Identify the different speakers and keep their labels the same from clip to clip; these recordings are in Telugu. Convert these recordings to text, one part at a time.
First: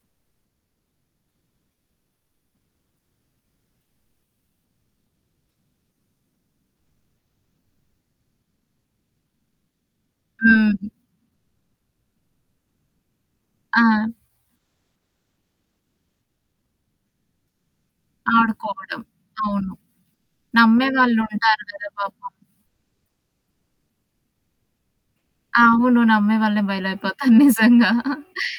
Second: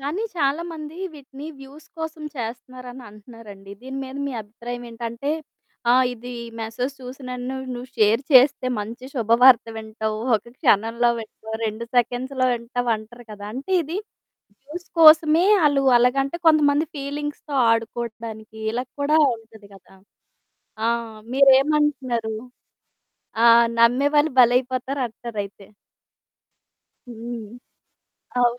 Speaker 1: కానీ చాలామంది వీటిని వ్యూస్ కోసం చేస్తున్నారని అంటున్నారండి. దీని మీద మీ అభిప్రాయం ఏంటంటే ఆ! ఇది మెసేజ్ చూసినన్ను నువ్వు షేర్ చేస్తే మంచి శుభవార్త వింటావు. ఒక
Speaker 2: హ్మ్.
Speaker 1: క్షణంలో వింటావు 2 సెకండ్స్‌లో వింటావు అంటారు కదా! అంటే, ఇది
Speaker 2: ఆ!
Speaker 1: వ్యూస్ కోసమే ఆళ్ళు అలాగంటే, కొంతమంది ఫీలింగ్స్‌తొ ఆడుకోటానికి, ఇలాగ
Speaker 2: ఆడుకోవడం.
Speaker 1: కూడా ఉంటది
Speaker 2: అవును.
Speaker 1: గదా! ఆ!
Speaker 2: నమ్మేవాళ్ళుంటారు కదా! పాపం.
Speaker 1: మీరేమంటున్నారు? ఆ! నమ్మేవాళ్ళు భలైపోతారు అంటారైతే.
Speaker 2: అవును. నమ్మే వాళ్ళనే బయలైపోతాను
Speaker 1: హ్మ్.
Speaker 2: నిజంగా.
Speaker 1: అవును.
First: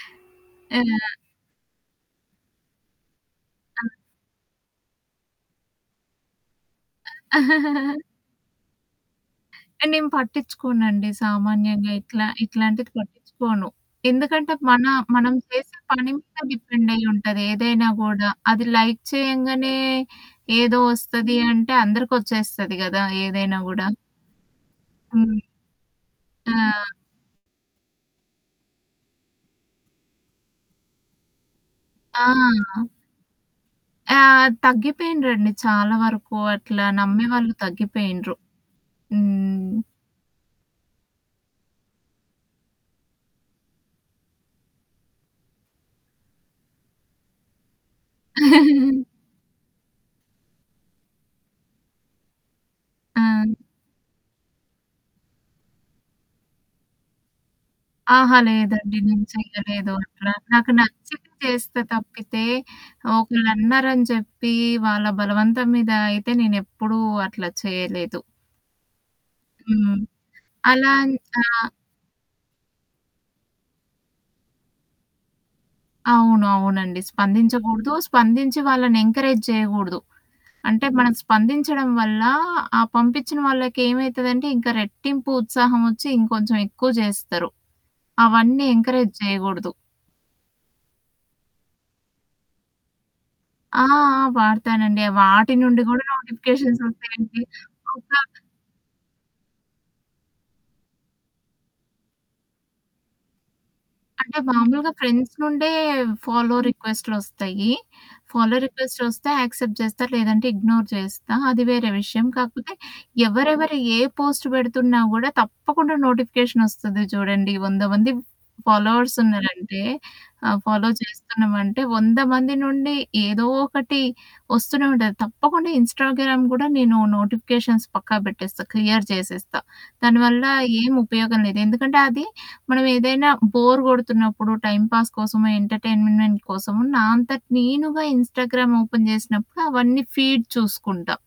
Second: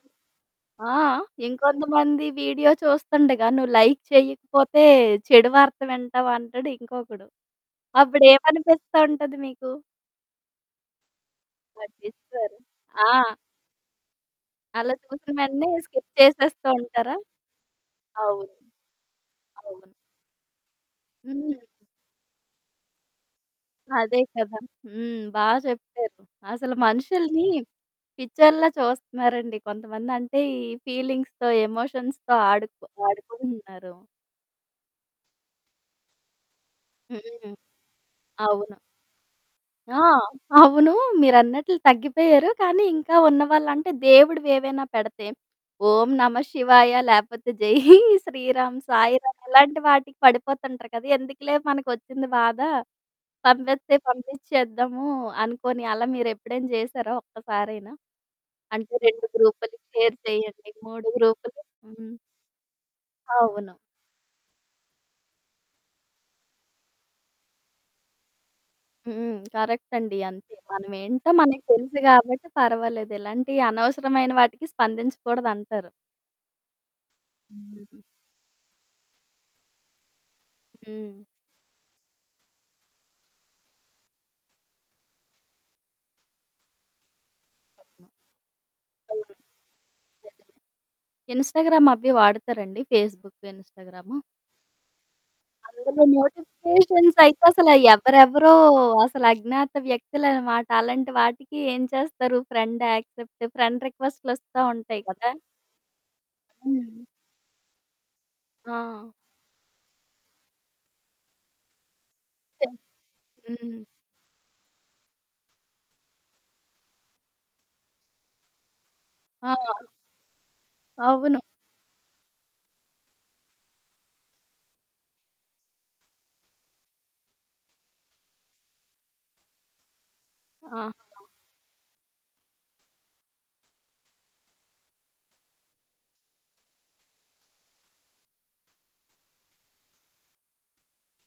Speaker 1: ఆ!
Speaker 2: ఆ!
Speaker 1: ఇంకొంతమంది వీడియో చూస్తుండగా, నువ్వు
Speaker 2: ఆ!
Speaker 1: లైక్ చేయకపోతే చెడు వార్త వింటావు అంటాడు ఇంకొకడు. అప్పుడేమనిపిస్తా ఉంటది మీకు?
Speaker 2: ఆ నేను పట్టించుకోనండి. సామాన్యంగా ఇట్లా
Speaker 1: పట్టిచ్చుకోరు.
Speaker 2: ఇట్లాంటిది
Speaker 1: ఆ!
Speaker 2: పట్టించుకోను. ఎందుకంటే మన
Speaker 1: అలా చూసిన
Speaker 2: మనం
Speaker 1: వెంటనే,
Speaker 2: చేసే
Speaker 1: స్కిప్
Speaker 2: పని మీద
Speaker 1: చేసేస్తూ ఉంటారా?
Speaker 2: డిపెండైయుంటది. ఏదైనా గూడా
Speaker 1: అవును.
Speaker 2: అది లైక్ చేయంగానే,
Speaker 1: అవును.
Speaker 2: ఏదో ఒస్తది
Speaker 1: హ్మ్.
Speaker 2: అంటే, అందరికొచ్చేస్తది గదా! ఏదైనా గూడా.
Speaker 1: అదే కదా! హ్మ్.
Speaker 2: హ్మ్.
Speaker 1: బా చెప్పారు. అసలు
Speaker 2: ఆ!
Speaker 1: మనుషుల్ని పిచ్చోళ్లలా చూస్తున్నారండి కొంతమంది. అంటే, ఈ ఫీలింగ్స్‌తో,
Speaker 2: ఆ!
Speaker 1: ఎమోషన్స్‌తో, ఆడుకు ఆడుకుంటున్నారు.
Speaker 2: ఆ! తగ్గిపోయిండ్రండి చాలా వరకు, అట్లా
Speaker 1: హ్మ్.
Speaker 2: నమ్మేవాళ్ళు తగ్గిపోయుండ్రు.
Speaker 1: అవును.
Speaker 2: హ్మ్.
Speaker 1: ఆ! అవును మీరన్నట్లు తగ్గిపోయారు. కానీ, ఇంకా ఉన్నవాాళ్ళంటే, దేవుడువి ఏవైనా పెడతే. ఓం నమ శివాయ, లేపోతే జై శ్రీరామ్, సాయి రాామ్ ఇలాంటి వాటికి పడిపోతుంటారు కదా! ఎందుకులే మనకొచ్చింది బాధ.
Speaker 2: ఆ!
Speaker 1: పంపెస్తే పంపించేద్దాము అనుకోని, అలా మీరు ఎప్పుడైనా చేశారా ఒక్కసారైనా?
Speaker 2: అహా!
Speaker 1: అంటే
Speaker 2: లేదండి
Speaker 1: 2
Speaker 2: నేను
Speaker 1: గ్రూపులకి
Speaker 2: చేయలేదు
Speaker 1: షేర్
Speaker 2: అట్లా.
Speaker 1: చేయండి.
Speaker 2: నాకు
Speaker 1: 3
Speaker 2: నచ్చితే
Speaker 1: గ్రూపులు,
Speaker 2: చేస్తే
Speaker 1: హ్మ్.
Speaker 2: తప్పితే,
Speaker 1: అవును.
Speaker 2: ఒకళ్ళన్నారని చెప్పి, వాళ్ళ బలవంతం మీద అయితే నేను ఎప్పుడూ అట్లా చేయలేదు.
Speaker 1: హ్మ్. కరెక్ట్
Speaker 2: హ్మ్.
Speaker 1: అండి. అంతే. మనం
Speaker 2: అలా ని
Speaker 1: ఏంటో మనకి
Speaker 2: ఆహ్
Speaker 1: తెలుసు గాబట్టి పర్వాలేదు. ఎలాంటి అనవసరమైన వాటికి స్పందించకూడదంటారు.
Speaker 2: అవును. అవునండి. స్పందించకూడదు.
Speaker 1: హ్మ్.
Speaker 2: స్పందించి వాళ్ళని ఎంకరేజ్ జేయగూడదు. అంటే మనం
Speaker 1: హ్మ్.
Speaker 2: స్పందించడం వల్ల, ఆ పంపిచ్చిన వాళ్ళకేమైతదంటే, ఇంకా రెట్టింపు ఉత్సాహం ఒచ్చి, ఇంకొంచెం ఎక్కువ జేస్తారు. అవన్నీ ఎంకరేజ్
Speaker 1: అవును
Speaker 2: జేయగూడదు.
Speaker 1: నిజంగానే. ఇన్‌స్టాగ్రామ్ అవి వాడతారండి? ఫేస్‌బుక్
Speaker 2: ఆ!
Speaker 1: ఇన్‌స్టాగ్రాము?
Speaker 2: ఆ! వాడతానండి. వాటి నుండి
Speaker 1: అందులో
Speaker 2: కూడా నోటిఫికేషన్స్
Speaker 1: నోటిఫికేషన్స్ అయితే
Speaker 2: ఉంటాయండి.
Speaker 1: అసల
Speaker 2: ఒక
Speaker 1: ఎవ్వరెవరో, అసలు అజ్ఞాత వ్యక్తులనమాట. అలాంటి వాటికి ఏం చేస్తారు? ఫ్రెండ్ యాక్సెప్ట్ ఫ్రెండ్ రిక్వెస్ట్‌
Speaker 2: అంటే,
Speaker 1: లోస్తా
Speaker 2: మామూలుగా
Speaker 1: ఉంటాయి కదా!
Speaker 2: ఫ్రెండ్స్ నుండే ఫాలో
Speaker 1: హ్మ్.
Speaker 2: రిక్వెస్ట్‌లొస్తాయి. ఫాలో రిక్వెస్ట్
Speaker 1: ఆ!
Speaker 2: ఒస్తే, యాక్సెప్ట్ జేస్తా లేదంటే, ఇగ్నోర్ జేస్తా. అది వేరే విషయం.
Speaker 1: సె
Speaker 2: కాకపోతే
Speaker 1: హ్మ్.
Speaker 2: ఎవరెవరు ఏ పోస్ట్ బెడుతున్నా గూడా తప్పకుండా నోటిఫికేషన్ ఒస్తది చూడండి. 100 మంది ఫాలోవర్స్
Speaker 1: ఆ!
Speaker 2: ఉన్నారంటే, ఆహ్, ఫాలో
Speaker 1: అవును.
Speaker 2: చేస్తున్నామంటే, 100 మంది నుండి, ఏదో ఒకటి ఒస్తూనే ఉంటది. తప్పకుండా ఇన్‌స్టాగ్రామ్ గూడా నేను నోటిఫికేషన్స్ పక్కా బేట్టేస్తా. క్లియర్ జేసేస్తా. దానివల్ల
Speaker 1: ఆహా!
Speaker 2: ఏం ఉపయోగం లేదు. ఎందుకంటే, అది మనం ఏదైనా బోర్ గొడుతున్నప్పుడు, టైమ్‌పాస్ కోసము ఎంటర్‌టైన్మెంట్ కోసము, నా అంతటి నేనుగా ఇన్‌స్టాగ్రామ్ ఓపెన్ చేసినప్పుడు, అవన్నీ ఫీడ్ చూసుకుంటా.